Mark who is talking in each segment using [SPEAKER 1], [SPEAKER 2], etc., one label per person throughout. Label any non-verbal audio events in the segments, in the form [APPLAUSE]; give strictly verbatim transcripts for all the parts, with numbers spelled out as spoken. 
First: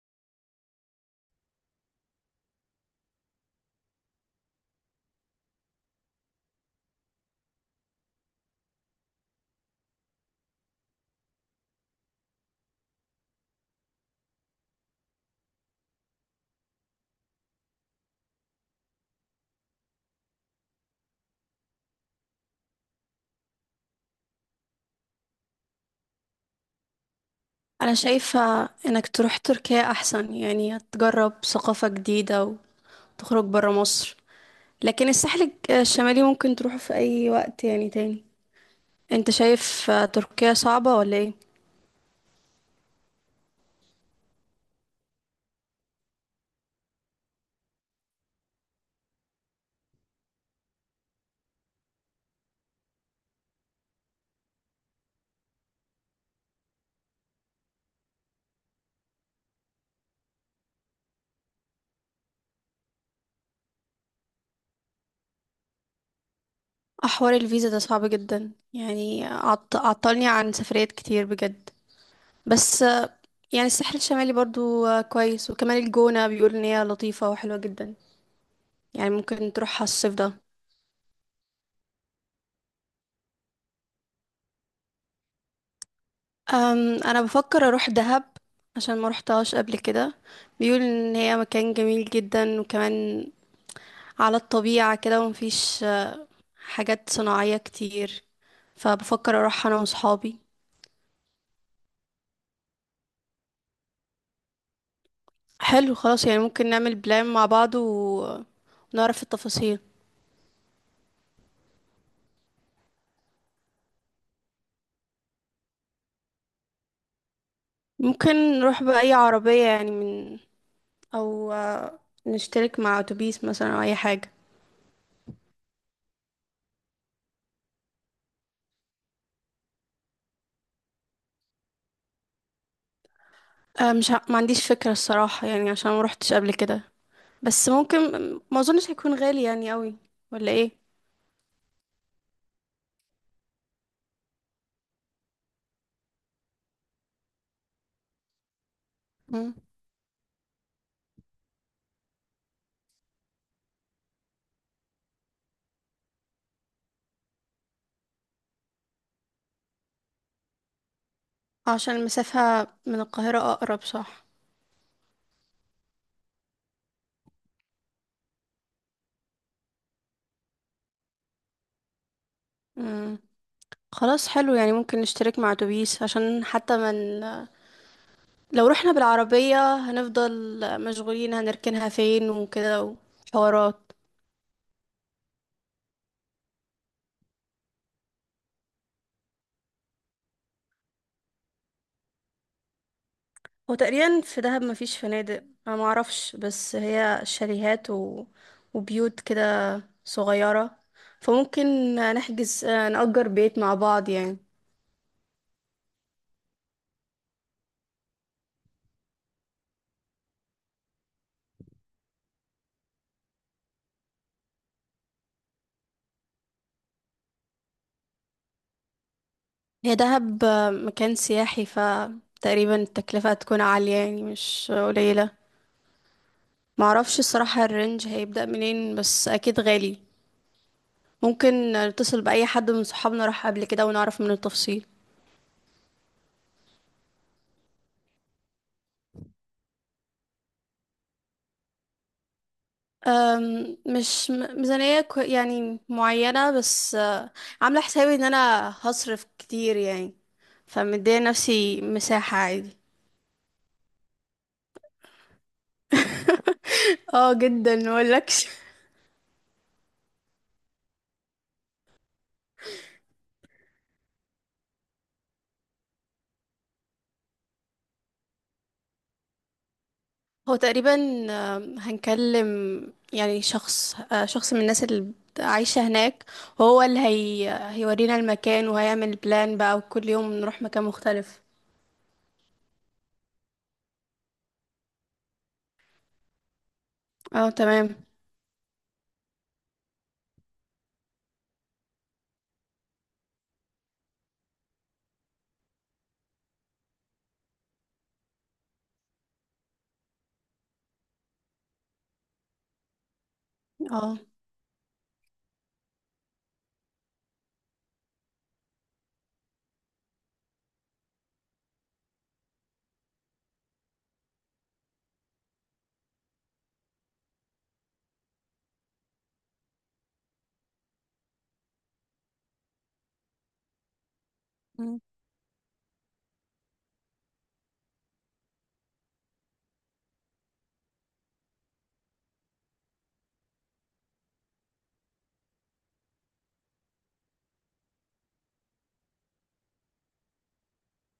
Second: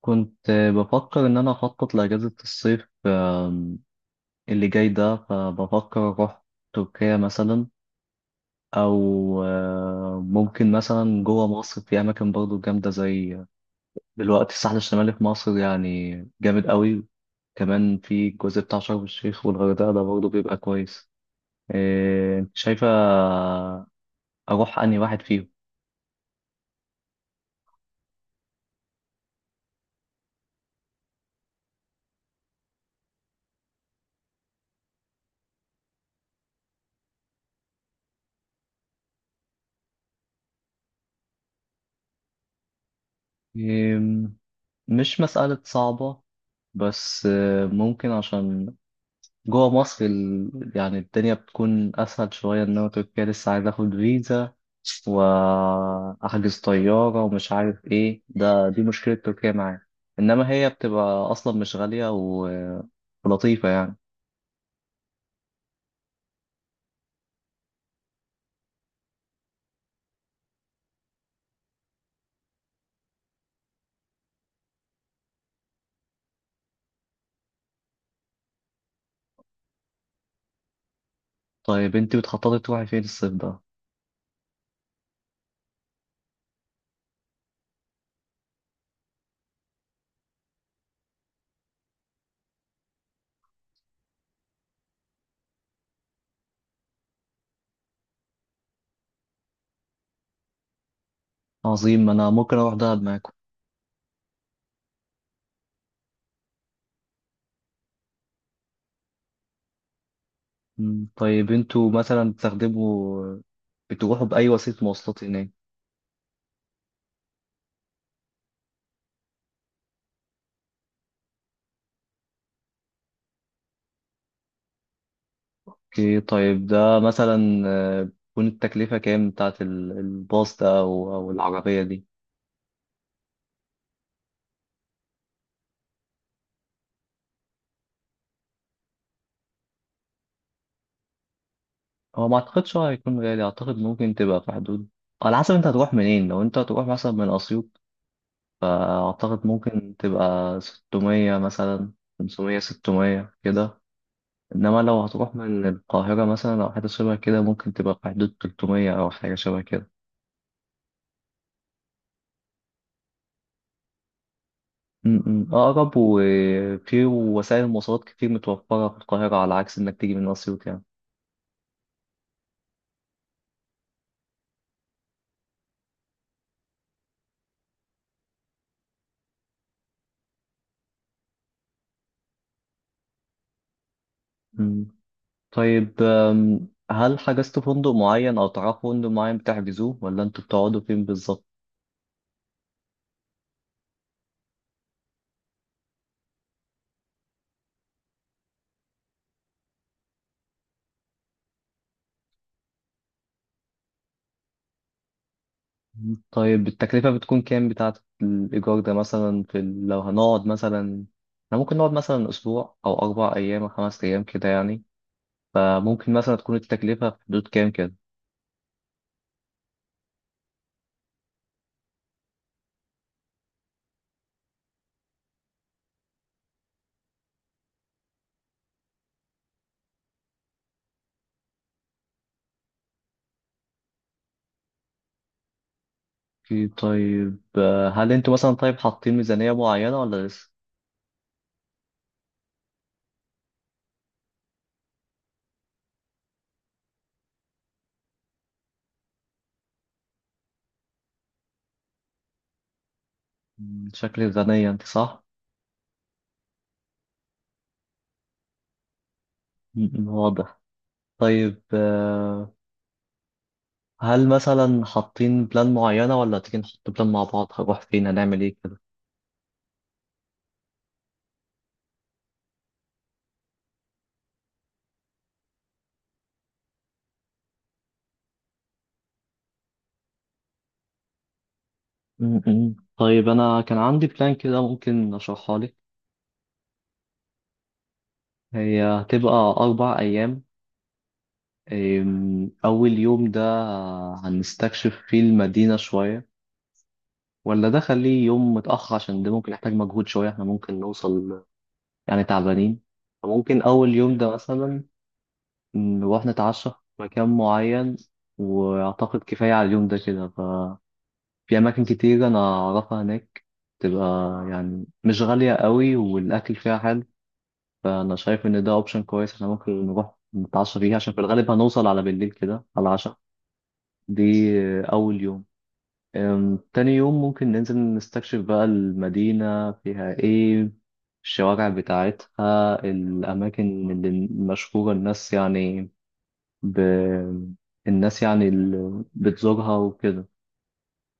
[SPEAKER 1] كنت بفكر إن أنا أخطط لأجازة الصيف آم، اللي جاي ده، فبفكر أروح تركيا مثلا، أو آه، ممكن مثلا جوه مصر في أماكن برضو جامدة، زي دلوقتي الساحل الشمالي في مصر يعني جامد قوي، كمان في الجزء بتاع شرم الشيخ والغردقة ده برضو بيبقى كويس. آه، أنت شايفة أروح أنهي واحد فيهم؟
[SPEAKER 2] انا شايفة انك تروح تركيا احسن، يعني تجرب ثقافة جديدة وتخرج برا مصر. لكن الساحل الج- الشمالي ممكن تروحه في اي وقت يعني تاني. انت شايف آه، تركيا صعبة ولا ايه؟
[SPEAKER 1] آم، مش مسألة صعبة، بس آه، ممكن عشان جوه مصر ال... يعني الدنيا بتكون أسهل شوية، إنما تركيا لسه عايز آخد فيزا وأحجز طيارة ومش عارف إيه، ده دي مشكلة تركيا معايا، إنما هي بتبقى أصلا مش غالية و... ولطيفة يعني.
[SPEAKER 2] احوار الفيزا ده صعب جدا يعني، عط- عطلني عن سفريات كتير بجد. بس آه، يعني الساحل الشمالي برضو آه، كويس، وكمان الجونة بيقول ان هي لطيفة وحلوة جدا، يعني ممكن تروحها الصيف ده.
[SPEAKER 1] طيب أنتوا بتخططي تروحي فين الصيف ده؟
[SPEAKER 2] أم، انا بفكر اروح دهب عشان ما روحتهاش قبل كده. بيقول ان هي مكان جميل جدا، وكمان على الطبيعة كده ومفيش آه، حاجات صناعية كتير، فبفكر اروح انا وصحابي.
[SPEAKER 1] عظيم، أنا ممكن أروح دهب معاكم.
[SPEAKER 2] حلو خلاص، يعني ممكن نعمل بلان مع بعض و- ونعرف التفاصيل.
[SPEAKER 1] مم، طيب أنتوا مثلا بتستخدموا بتروحوا بأي وسيلة مواصلات هناك؟
[SPEAKER 2] ممكن نروح بأي عربية يعني، من او آه، نشترك مع اتوبيس مثلا او اي حاجة.
[SPEAKER 1] أوكي، طيب ده مثلا آه، تكون التكلفة كام بتاعت ال- الباص ده أو أو العربية دي؟
[SPEAKER 2] آه، مش ع- ما عنديش فكرة الصراحة يعني، عشان ما روحتش قبل كده. بس ممكن، ما اظنش هيكون غالي يعني قوي، ولا ايه؟
[SPEAKER 1] هو ما اعتقدش هو هيكون غالي، اعتقد ممكن تبقى في حدود، على حسب انت هتروح منين. لو انت هتروح مثلا من اسيوط، فاعتقد
[SPEAKER 2] مم.
[SPEAKER 1] ممكن تبقى ستمية مثلا، خمسمية ستمية كده، انما لو هتروح من القاهرة مثلا او حاجة شبه كده ممكن تبقى في حدود تلتمية او حاجة شبه كده.
[SPEAKER 2] عشان المسافة من القاهرة اقرب، صح؟
[SPEAKER 1] م- م. اقرب، وفي وسائل المواصلات كتير متوفرة في القاهرة على عكس انك تيجي من اسيوط يعني.
[SPEAKER 2] مم. خلاص حلو، يعني ممكن نشترك مع اتوبيس، عشان حتى من، لو رحنا بالعربية هنفضل مشغولين هنركنها فين وكده وحوارات.
[SPEAKER 1] م. طيب أم، هل حجزت فندق معين او تعرفوا فندق معين بتحجزوه، ولا انتوا بتقعدوا فين بالظبط؟
[SPEAKER 2] هو تقريبا في دهب مفيش فنادق، انا معرفش، بس هي شاليهات و... وبيوت كده صغيرة، فممكن نحجز نأجر بيت مع بعض يعني.
[SPEAKER 1] طيب التكلفة بتكون كام بتاعة الإيجار ده مثلا في ال- لو هنقعد مثلا، احنا ممكن نقعد مثلا أسبوع أو أربع أيام أو خمس أيام كده يعني، فممكن مثلا تكون التكلفة في حدود كام كده؟
[SPEAKER 2] هي دهب مكان سياحي، فتقريبا التكلفة هتكون عالية يعني، مش قليلة. معرفش الصراحة الرينج هيبدأ منين، بس أكيد غالي. ممكن نتصل بأي حد من صحابنا راح قبل كده ونعرف منه التفصيل.
[SPEAKER 1] أوكي، طيب آه، هل انتوا مثلا، طيب، حاطين ميزانية معينة ولا لسه؟
[SPEAKER 2] أم، مش م- ميزانية كو- يعني معينة، بس أه، عاملة حسابي إن أنا هصرف كتير يعني، فمدية نفسي مساحة عادي.
[SPEAKER 1] مم، شكل الميزانية انت صح؟
[SPEAKER 2] [LAUGHS] اه جدا مقولكش.
[SPEAKER 1] مم، واضح. طيب آه، هل مثلا حاطين بلان معينة، ولا تيجي نحط بلان مع بعض، هنروح فين هنعمل ايه كده؟
[SPEAKER 2] هو تقريبا آم، هنكلم يعني شخص، آه، شخص من الناس اللي بت- عايشة هناك، هو اللي هي آه، هيورينا المكان وهيعمل بلان بقى، وكل يوم نروح مكان مختلف.
[SPEAKER 1] مم، مم. طيب أنا كان عندي بلان كده، ممكن أشرحها لك.
[SPEAKER 2] اه تمام.
[SPEAKER 1] هي هتبقى أربع أيام. أم، أول يوم ده هنستكشف فيه المدينة شوية، ولا ده خليه يوم متأخر عشان ده ممكن يحتاج مجهود شوية، احنا ممكن نوصل يعني تعبانين. فممكن أول يوم
[SPEAKER 2] اه.
[SPEAKER 1] ده مثلا نروح نتعشى في مكان معين، وأعتقد كفاية على اليوم ده كده، ففي أماكن كتير أنا أعرفها هناك تبقى يعني مش غالية قوي والأكل فيها حلو، فانا شايف ان ده اوبشن كويس، احنا ممكن نروح نتعشى فيه عشان في الغالب هنوصل على بالليل كده، على العشاء دي. آه،
[SPEAKER 2] مم.
[SPEAKER 1] اول يوم. أم، تاني يوم ممكن ننزل نستكشف بقى المدينة فيها ايه، الشوارع بتاعتها، الاماكن اللي مشهورة، الناس يعني ب... الناس يعني اللي بتزورها وكده.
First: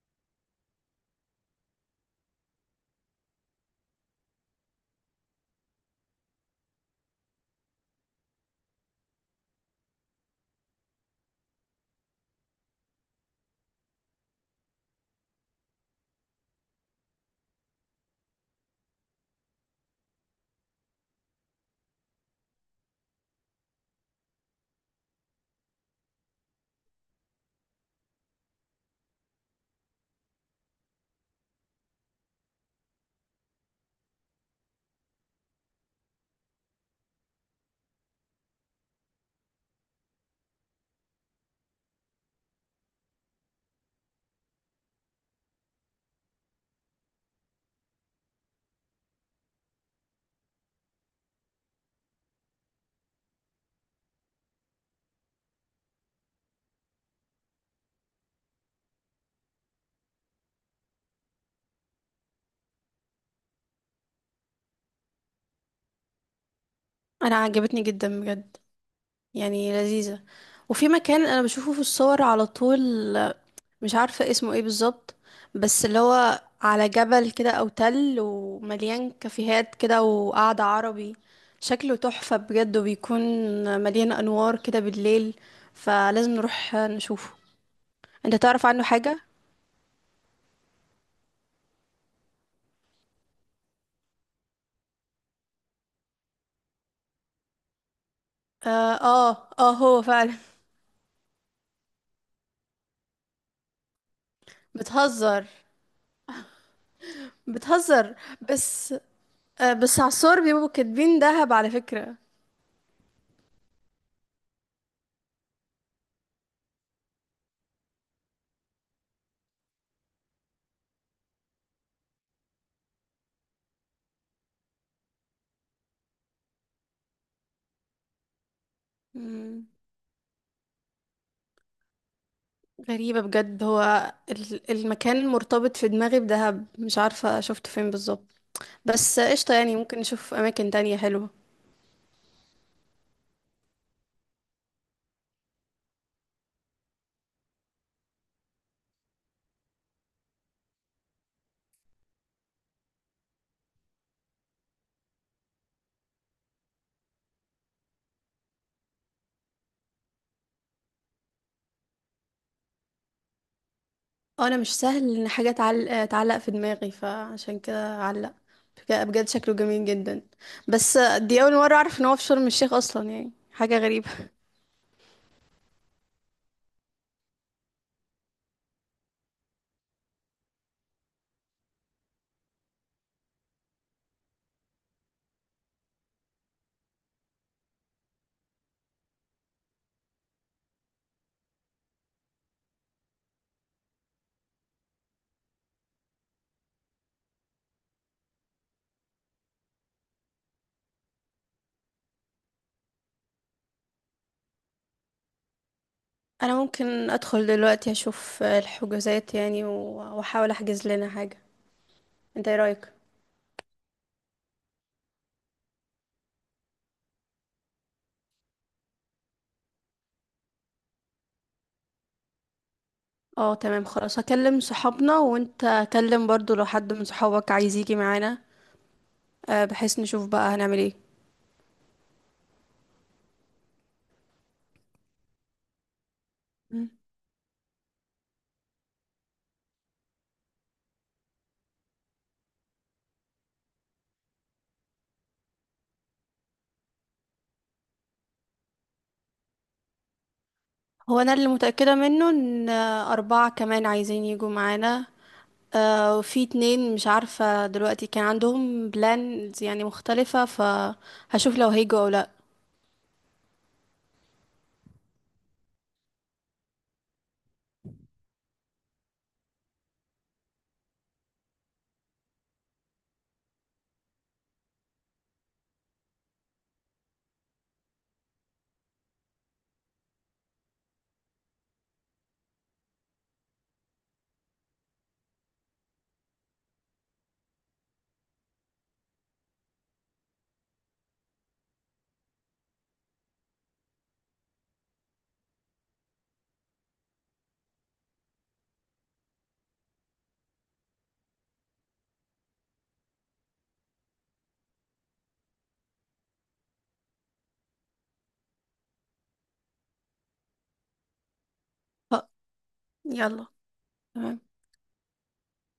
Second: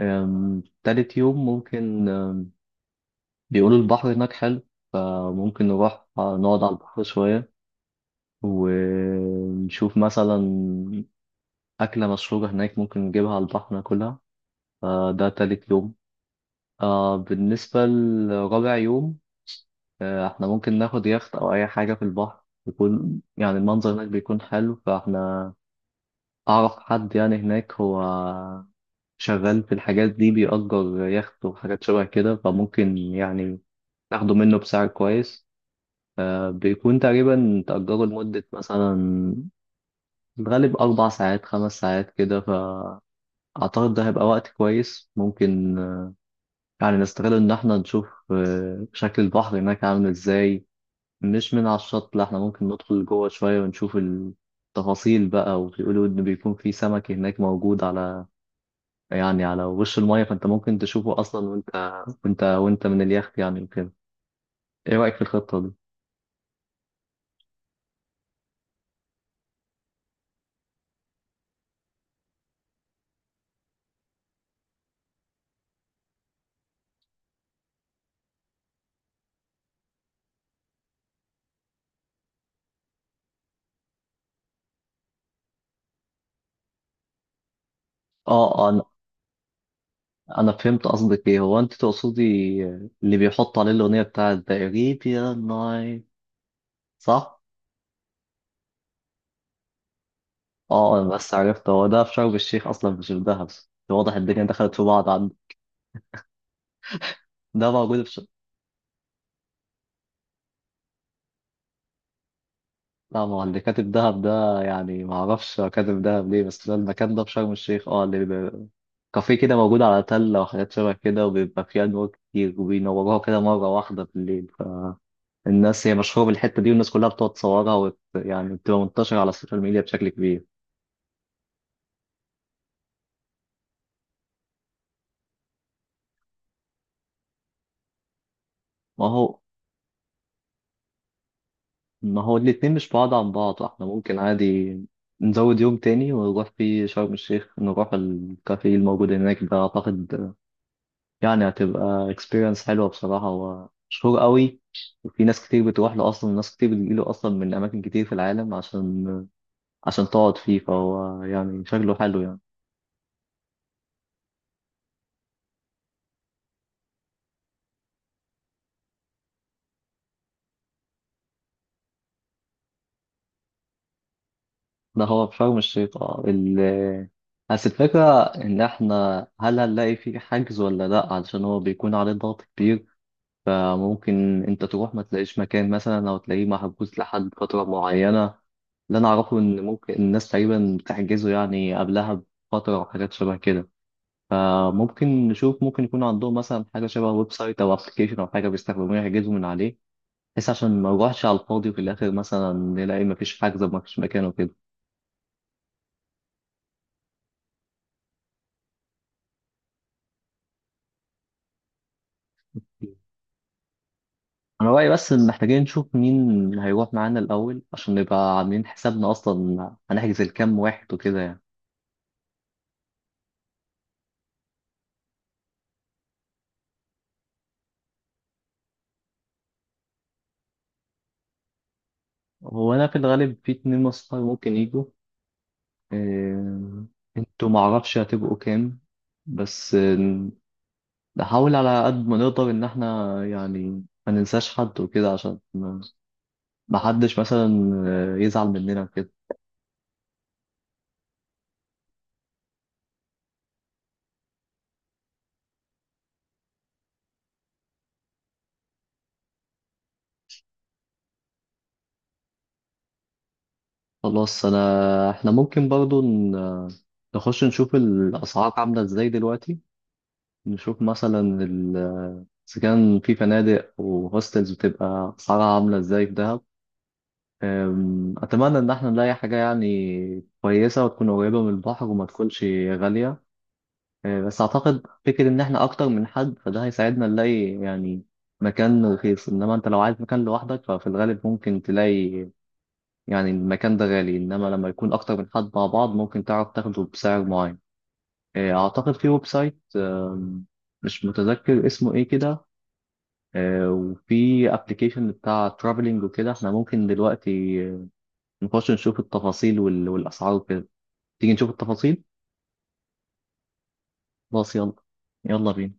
[SPEAKER 1] أم، تالت يوم ممكن، أم، بيقولوا البحر هناك حلو، فممكن نروح نقعد على البحر شوية، ونشوف مثلا أكلة مشهورة هناك ممكن نجيبها على البحر ناكلها. فده تالت يوم. آه بالنسبة لرابع يوم، آه احنا ممكن ناخد يخت أو أي حاجة في البحر، يكون يعني المنظر هناك بيكون حلو، فاحنا أعرف حد يعني هناك، هو شغال في الحاجات دي، بيأجر يخت وحاجات شبه كده، فممكن يعني ناخده منه بسعر كويس. آه بيكون تقريبا تأجره لمدة مثلا في الغالب أربع ساعات خمس ساعات كده، فأعتقد ده هيبقى وقت كويس، ممكن آه، يعني نستغل إن إحنا نشوف آه، شكل البحر هناك عامل إزاي. مش من على الشط، لا، إحنا ممكن ندخل جوه شوية ونشوف التفاصيل بقى، وبيقولوا إن بيكون في سمك هناك موجود على يعني على وش المية، فأنت ممكن تشوفه أصلا وأنت وأنت وأنت من اليخت يعني وكده. إيه رأيك في الخطة دي؟
[SPEAKER 2] انا عجبتني جدا بجد، يعني لذيذة. وفي مكان انا بشوفه في الصور على طول، مش عارفة اسمه ايه بالظبط، بس اللي هو على جبل كده او تل، ومليان كافيهات كده وقعدة عربي، شكله تحفة بجد، وبيكون مليان انوار كده بالليل، فلازم نروح نشوفه. انت
[SPEAKER 1] آه
[SPEAKER 2] تعرف
[SPEAKER 1] آه، أنا
[SPEAKER 2] عنه حاجة؟
[SPEAKER 1] أنا فهمت قصدك إيه، هو أنت تقصدي اللي بيحط عليه الأغنية بتاعت The Arabian Night صح؟
[SPEAKER 2] اه. اه, آه هو فعلا.
[SPEAKER 1] اه آه، بس عرفت هو ده في شرم الشيخ اصلا مش في دهب، واضح الدنيا دخلت
[SPEAKER 2] [LAUGHS]
[SPEAKER 1] في بعض عنده.
[SPEAKER 2] بتهزر،
[SPEAKER 1] ده موجود في
[SPEAKER 2] بتهزر.
[SPEAKER 1] ش...
[SPEAKER 2] بس آه، بس على الصور بيبقوا كاتبين دهب على فكرة.
[SPEAKER 1] لا، ما هو اللي كاتب دهب ده يعني ما اعرفش هو كاتب دهب ليه، بس ده المكان ده في شرم الشيخ، اه اللي بيبقى كافيه كده موجود على تلة وحاجات شبه كده، وبيبقى فيه أنوار كتير وبينوروها كده مرة واحدة بالليل، فالناس هي مشهورة بالحتة دي، والناس كلها بتقعد تصورها وت... يعني بتبقى منتشرة على السوشيال
[SPEAKER 2] مم.
[SPEAKER 1] ميديا بشكل كبير.
[SPEAKER 2] غريبة بجد، هو ال- المكان مرتبط في دماغي بدهب، مش عارفة شفته فين بالظبط.
[SPEAKER 1] ما
[SPEAKER 2] بس
[SPEAKER 1] هو
[SPEAKER 2] قشطة، يعني ممكن نشوف أماكن تانية حلوة.
[SPEAKER 1] ما هو الاتنين مش بعاد عن بعض، احنا ممكن عادي نزود يوم تاني ونروح فيه شرم الشيخ، نروح الكافيه الموجود هناك ده. اعتقد يعني هتبقى experience حلوة بصراحة، هو مشهور قوي وفي ناس كتير بتروح له اصلا، وناس كتير بتجيله اصلا من اماكن كتير في العالم عشان عشان تقعد فيه، فهو يعني شكله حلو يعني.
[SPEAKER 2] آه، أنا مش سهل إن حاجة تعلق، تعلق في دماغي، فعشان كده علق بجد بجد. شكله جميل جدا، بس دي أول مرة أعرف إن هو في شرم الشيخ أصلا، يعني حاجة غريبة.
[SPEAKER 1] ده هو في شرم الشيخ، اه ال بس الفكرة إن إحنا هل هنلاقي فيه حجز ولا لأ، علشان هو بيكون عليه ضغط كبير، فممكن انت تروح ما تلاقيش مكان مثلا، او تلاقيه محجوز لحد فترة معينة. اللي انا اعرفه ان ممكن الناس تقريبا بتحجزه يعني قبلها بفترة او حاجات شبه كده، فممكن نشوف ممكن يكون عندهم مثلا حاجة شبه ويب سايت او ابلكيشن او حاجة بيستخدموها يحجزوا من عليه، بس عشان ما نروحش على الفاضي وفي الاخر مثلا نلاقي مفيش حجز ومفيش مكان وكده.
[SPEAKER 2] أنا ممكن أدخل دلوقتي أشوف الحجوزات يعني، و- وأحاول أحجز لنا حاجة. أنت إيه رأيك؟
[SPEAKER 1] انا رايي بس ان محتاجين نشوف مين هيروح معانا الاول، عشان نبقى عاملين حسابنا اصلا هنحجز لكام واحد وكده يعني.
[SPEAKER 2] اه تمام خلاص، هكلم صحابنا، وانت كلم برضو لو حد من صحابك عايز يجي معانا. آه، بحيث نشوف بقى هنعمل ايه.
[SPEAKER 1] هو انا في الغالب في اتنين مصنع ممكن يجوا. آه،
[SPEAKER 2] مم.
[SPEAKER 1] انتوا معرفش هتبقوا كام، بس آه، نحاول على قد ما نقدر ان احنا يعني ما ننساش حد وكده، عشان ما ما حدش مثلا آه، يزعل مننا وكده.
[SPEAKER 2] هو انا اللي متأكدة منه ان آه، اربعة كمان عايزين يجوا معانا. آه، وفي اتنين مش عارفة دلوقتي كان عندهم بلانز يعني مختلفة، فهشوف لو هيجوا او لا.
[SPEAKER 1] خلاص، انا احنا ممكن برضو ن- آه، نخش نشوف الاسعار عاملة ازاي دلوقتي، نشوف مثلا ال- آه، اذا كان في فنادق وهوستلز بتبقى اسعارها عاملة ازاي في دهب. أم، أتمنى إن احنا نلاقي حاجة يعني كويسة وتكون قريبة من البحر وما تكونش غالية. أه، بس أعتقد فكرة إن احنا أكتر من حد فده هيساعدنا نلاقي يعني مكان رخيص، إنما أنت لو عايز مكان لوحدك ففي الغالب ممكن تلاقي يعني المكان ده غالي، إنما لما يكون أكتر من حد مع بعض ممكن تعرف تاخده بسعر معين. أه، أعتقد في ويب سايت، أم، مش متذكر اسمه إيه كده، أه، وفي أبلكيشن بتاع ترافلينج وكده، احنا ممكن دلوقتي نخش نشوف التفاصيل وال... والأسعار وكده. تيجي نشوف التفاصيل.
[SPEAKER 2] ف- يلا، تمام.
[SPEAKER 1] خلاص، يلا يلا بينا.